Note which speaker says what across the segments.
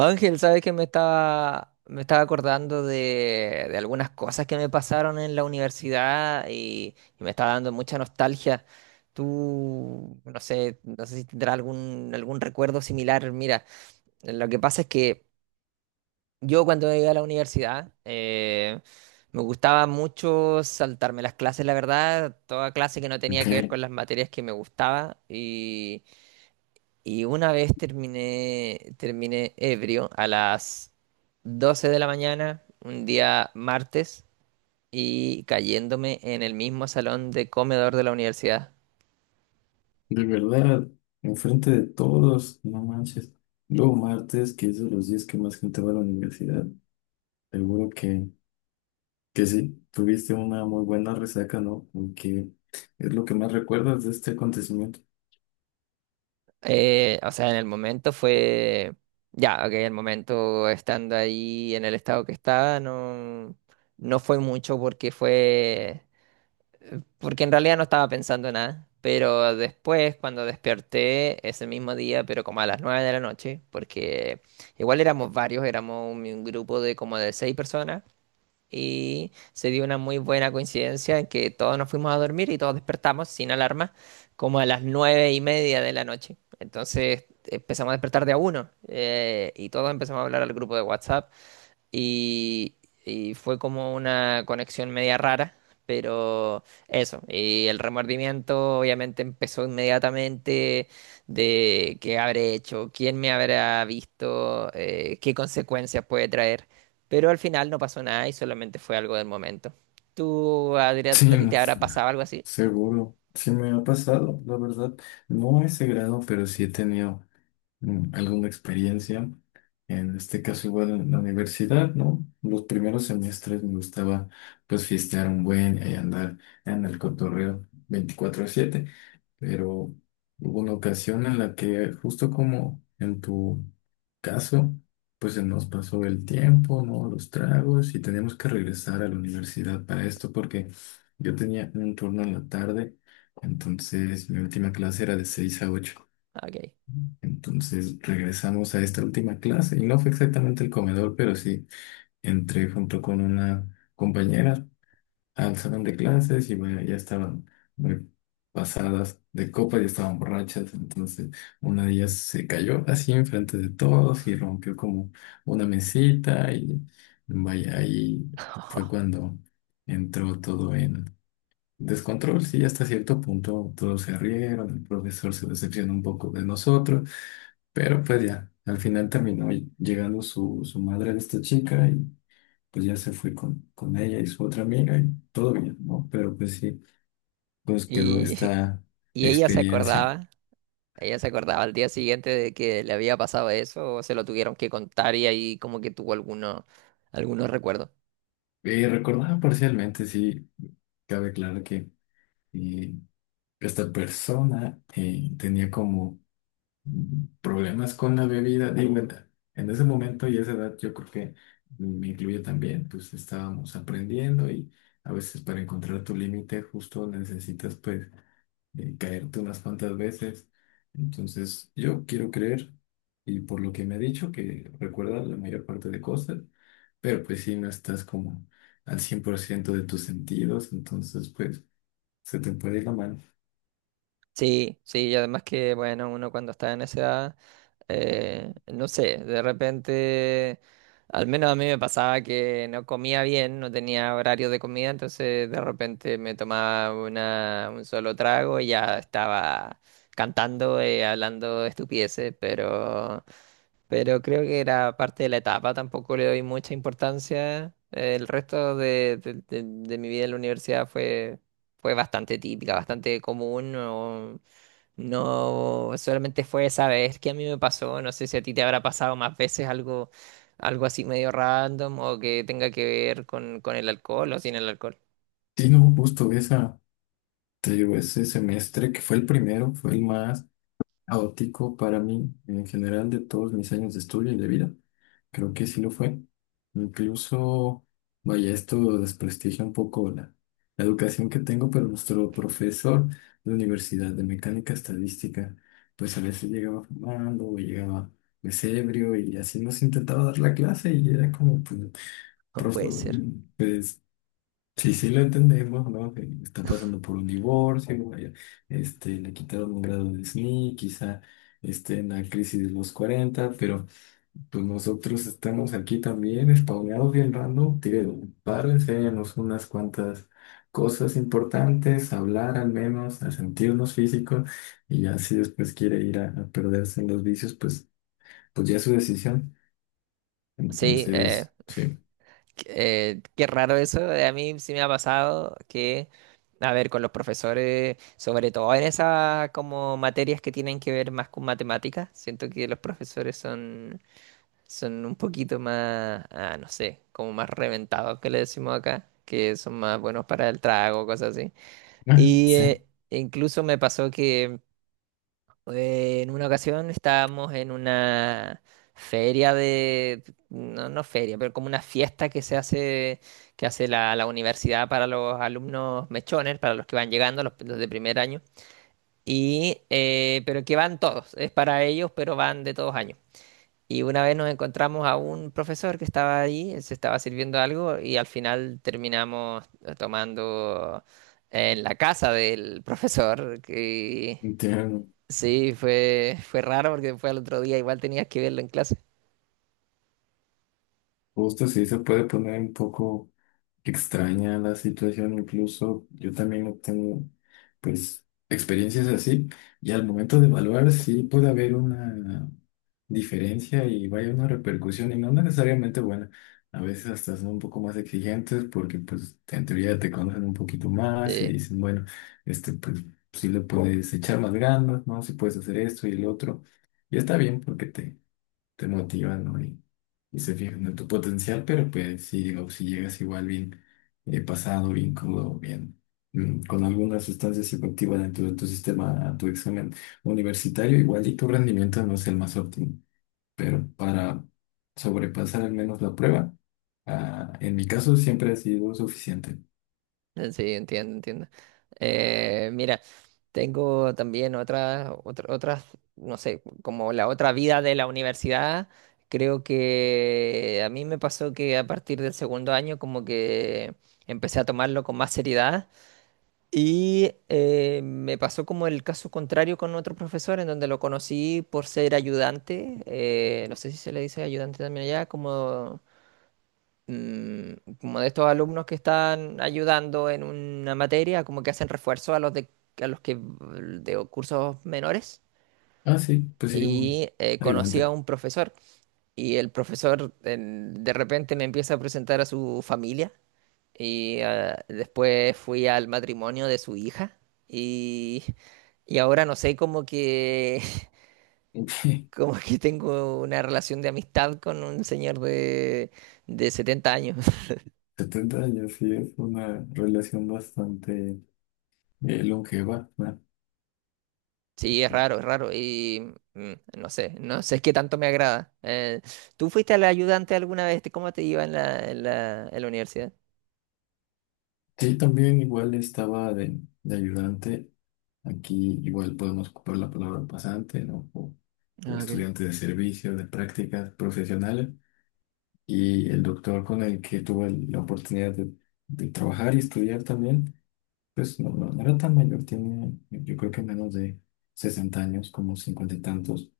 Speaker 1: Ángel, sabes que me estaba acordando de algunas cosas que me pasaron en la universidad y me estaba dando mucha nostalgia. Tú, no sé, no sé si tendrás algún recuerdo similar. Mira, lo que pasa es que yo cuando iba a la universidad me gustaba mucho saltarme las clases, la verdad, toda clase que no tenía
Speaker 2: Ok,
Speaker 1: que ver con las materias que me gustaba, y una vez terminé ebrio a las 12 de la mañana, un día martes, y cayéndome en el mismo salón de comedor de la universidad.
Speaker 2: de verdad, enfrente de todos, no manches. Luego martes, que es de los días que más gente va a la universidad, seguro que sí, tuviste una muy buena resaca, ¿no? Porque es lo que más recuerdas de este acontecimiento.
Speaker 1: O sea, en el momento fue... Ya, ok, el momento estando ahí en el estado que estaba, no, no fue mucho porque fue... porque en realidad no estaba pensando en nada. Pero después, cuando desperté ese mismo día, pero como a las 9 de la noche, porque igual éramos varios, éramos un grupo de como de seis personas, y se dio una muy buena coincidencia en que todos nos fuimos a dormir y todos despertamos sin alarma, como a las 9:30 de la noche. Entonces empezamos a despertar de a uno, y todos empezamos a hablar al grupo de WhatsApp y, y fue como una conexión media rara, pero eso, y el remordimiento obviamente empezó inmediatamente de qué habré hecho, quién me habrá visto, qué consecuencias puede traer, pero al final no pasó nada y solamente fue algo del momento. ¿Tú, Adrián,
Speaker 2: Sí,
Speaker 1: a ti
Speaker 2: no,
Speaker 1: te habrá pasado algo así?
Speaker 2: seguro, sí me ha pasado, la verdad. No a ese grado, pero sí he tenido alguna experiencia. En este caso igual en la universidad, ¿no? Los primeros semestres me gustaba pues fiestear un buen y andar en el cotorreo 24/7, pero hubo una ocasión en la que justo como en tu caso, pues se nos pasó el tiempo, ¿no? Los tragos y teníamos que regresar a la universidad para esto porque yo tenía un turno en la tarde, entonces mi última clase era de 6 a 8.
Speaker 1: Ah, ok.
Speaker 2: Entonces regresamos a esta última clase y no fue exactamente el comedor, pero sí entré junto con una compañera al salón de clases y bueno, ya estaban muy pasadas de copa, ya estaban borrachas. Entonces una de ellas se cayó así enfrente de todos y rompió como una mesita y vaya, ahí fue cuando entró todo en descontrol. Sí, hasta cierto punto todos se rieron, el profesor se decepcionó un poco de nosotros. Pero pues ya, al final terminó llegando su madre de esta chica y pues ya se fue con ella y su otra amiga y todo bien, ¿no? Pero pues sí, pues quedó
Speaker 1: Y,
Speaker 2: esta
Speaker 1: y ella se
Speaker 2: experiencia.
Speaker 1: acordaba. Ella se acordaba al día siguiente de que le había pasado eso o se lo tuvieron que contar y ahí como que tuvo algunos recuerdos.
Speaker 2: Y recordaba parcialmente, sí, cabe claro que eh, esta persona tenía como problemas con la bebida. Digo, en ese momento y esa edad yo creo que me incluye también, pues estábamos aprendiendo y a veces para encontrar tu límite justo necesitas pues caerte unas cuantas veces. Entonces yo quiero creer, y por lo que me ha dicho que recuerda la mayor parte de cosas, pero pues si no estás como al 100 por ciento de tus sentidos, entonces pues se te puede ir la mano.
Speaker 1: Sí, sí, y además que, bueno, uno cuando está en esa edad, no sé, de repente, al menos a mí me pasaba que no comía bien, no tenía horario de comida, entonces de repente me tomaba un solo trago y ya estaba cantando, hablando estupideces, pero... Pero creo que era parte de la etapa, tampoco le doy mucha importancia. El resto de mi vida en la universidad fue, fue bastante típica, bastante común. No, solamente fue esa vez que a mí me pasó. No sé si a ti te habrá pasado más veces algo, algo así medio random o que tenga que ver con el alcohol o sin el alcohol.
Speaker 2: Sí, no, justo esa. Te digo, ese semestre que fue el primero, fue el más caótico para mí en general de todos mis años de estudio y de vida. Creo que sí lo fue. Incluso, vaya, esto desprestigia un poco la educación que tengo, pero nuestro profesor de universidad de mecánica estadística, pues a veces llegaba fumando o llegaba pues ebrio y así nos intentaba dar la clase y era como, pues,
Speaker 1: No puede
Speaker 2: profesor,
Speaker 1: ser.
Speaker 2: sí, sí, lo entendemos, ¿no? Que está pasando por un divorcio, vaya, este, le quitaron un grado de SNI, quizá esté en la crisis de los cuarenta, pero pues nosotros estamos aquí también, spawneados bien random, tío, paro, enséñanos unas cuantas cosas importantes, hablar al menos, a sentirnos físicos, y ya si después quiere ir a perderse en los vicios, pues, pues ya es su decisión.
Speaker 1: Sí,
Speaker 2: Entonces, sí.
Speaker 1: eh, qué raro eso. A mí sí me ha pasado que, a ver, con los profesores, sobre todo en esas como materias que tienen que ver más con matemáticas, siento que los profesores son, son un poquito más, no sé, como más reventados que le decimos acá, que son más buenos para el trago, cosas así.
Speaker 2: Ah,
Speaker 1: Y
Speaker 2: sí,
Speaker 1: incluso me pasó que en una ocasión estábamos en una feria de, no, no feria, pero como una fiesta que se hace, que hace la universidad para los alumnos mechones, para los que van llegando, los de primer año. Y, pero que van todos, es para ellos, pero van de todos años. Y una vez nos encontramos a un profesor que estaba ahí, él se estaba sirviendo algo y al final terminamos tomando en la casa del profesor.
Speaker 2: entiendo.
Speaker 1: Sí, fue, fue raro porque fue al otro día, igual tenías que verlo en clase.
Speaker 2: Justo sí se puede poner un poco extraña la situación, incluso yo también no tengo, pues, experiencias así, y al momento de evaluar sí puede haber una diferencia y vaya una repercusión, y no necesariamente buena, a veces hasta son un poco más exigentes porque, pues, en teoría te conocen un poquito más y
Speaker 1: Sí,
Speaker 2: dicen, bueno, este, pues, sí le puedes echar más ganas, ¿no? Si puedes hacer esto y el otro, y está bien porque te motiva, ¿no? Y se fijan en tu potencial, pero pues si, digo, si llegas igual bien pasado, bien crudo, bien con alguna sustancia psicoactiva dentro de tu sistema a tu examen universitario, igual y tu rendimiento no es el más óptimo, pero para sobrepasar al menos la prueba, ah, en mi caso siempre ha sido suficiente.
Speaker 1: sí, entiendo, entiendo. Mira, tengo también otras, otras, no sé, como la otra vida de la universidad. Creo que a mí me pasó que a partir del segundo año como que empecé a tomarlo con más seriedad y me pasó como el caso contrario con otro profesor en donde lo conocí por ser ayudante, no sé si se le dice ayudante también allá, como... mm, como de estos alumnos que están ayudando en una materia, como que hacen refuerzo a los de, a los que de cursos menores.
Speaker 2: Ah, sí, pues sí, un
Speaker 1: Y conocí a
Speaker 2: ayudante.
Speaker 1: un profesor y el profesor de repente me empieza a presentar a su familia y después fui al matrimonio de su hija y, y ahora no sé, como que, como que tengo una relación de amistad con un señor de 70 años.
Speaker 2: 70 años, sí, es una relación bastante longeva.
Speaker 1: Sí, es raro, es raro. Y no sé, no sé qué tanto me agrada. ¿Tú fuiste al ayudante alguna vez? ¿Cómo te iba en la, en la universidad?
Speaker 2: Sí, también igual estaba de ayudante. Aquí igual podemos ocupar la palabra pasante, ¿no? O
Speaker 1: Ah, ok.
Speaker 2: estudiante de servicio, de prácticas profesionales. Y el doctor con el que tuve la oportunidad de trabajar y estudiar también, pues no, no era tan mayor, tenía yo creo que menos de 60 años, como 50 y tantos.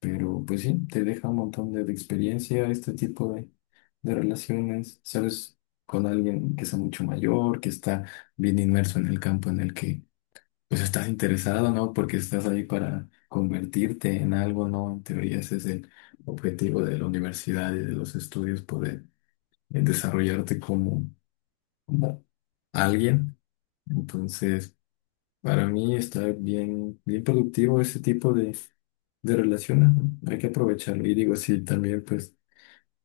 Speaker 2: Pero pues sí, te deja un montón de experiencia este tipo de relaciones, ¿sabes? Con alguien que sea mucho mayor, que está bien inmerso en el campo en el que pues estás interesado, ¿no? Porque estás ahí para convertirte en algo, ¿no? En teoría ese es el objetivo de la universidad y de los estudios, poder desarrollarte como, como alguien. Entonces, para mí está bien, bien productivo ese tipo de relaciones, ¿no? Hay que aprovecharlo. Y digo, si también pues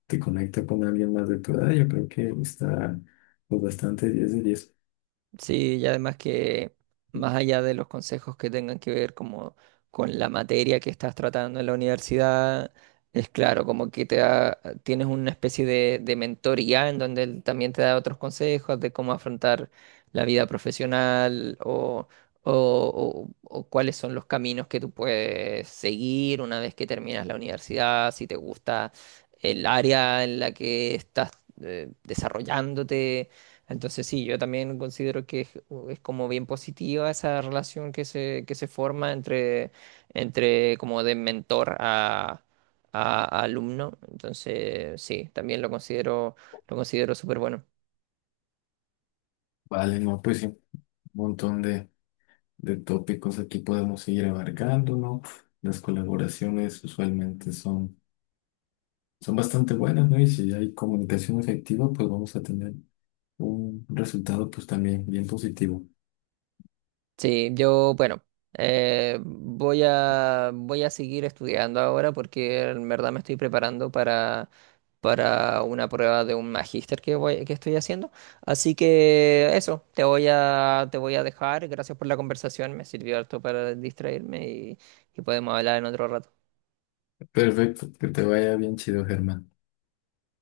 Speaker 2: te conecta con alguien más de tu edad, yo creo que está pues, bastante 10 de 10.
Speaker 1: Sí, y además que más allá de los consejos que tengan que ver como con la materia que estás tratando en la universidad, es claro, como que te da, tienes una especie de mentoría en donde él también te da otros consejos de cómo afrontar la vida profesional o, o cuáles son los caminos que tú puedes seguir una vez que terminas la universidad, si te gusta el área en la que estás desarrollándote, entonces sí, yo también considero que es como bien positiva esa relación que se forma entre, entre como de mentor a alumno. Entonces sí, también lo considero súper bueno.
Speaker 2: Vale, no, pues sí, un montón de tópicos aquí podemos seguir abarcando, ¿no? Las colaboraciones usualmente son, son bastante buenas, ¿no? Y si hay comunicación efectiva, pues vamos a tener un resultado pues también bien positivo.
Speaker 1: Sí, yo, bueno, voy voy a seguir estudiando ahora porque en verdad me estoy preparando para una prueba de un magíster que voy, que estoy haciendo. Así que eso, te voy te voy a dejar. Gracias por la conversación, me sirvió harto para distraerme y podemos hablar en otro rato.
Speaker 2: Perfecto, que te vaya bien chido, Germán.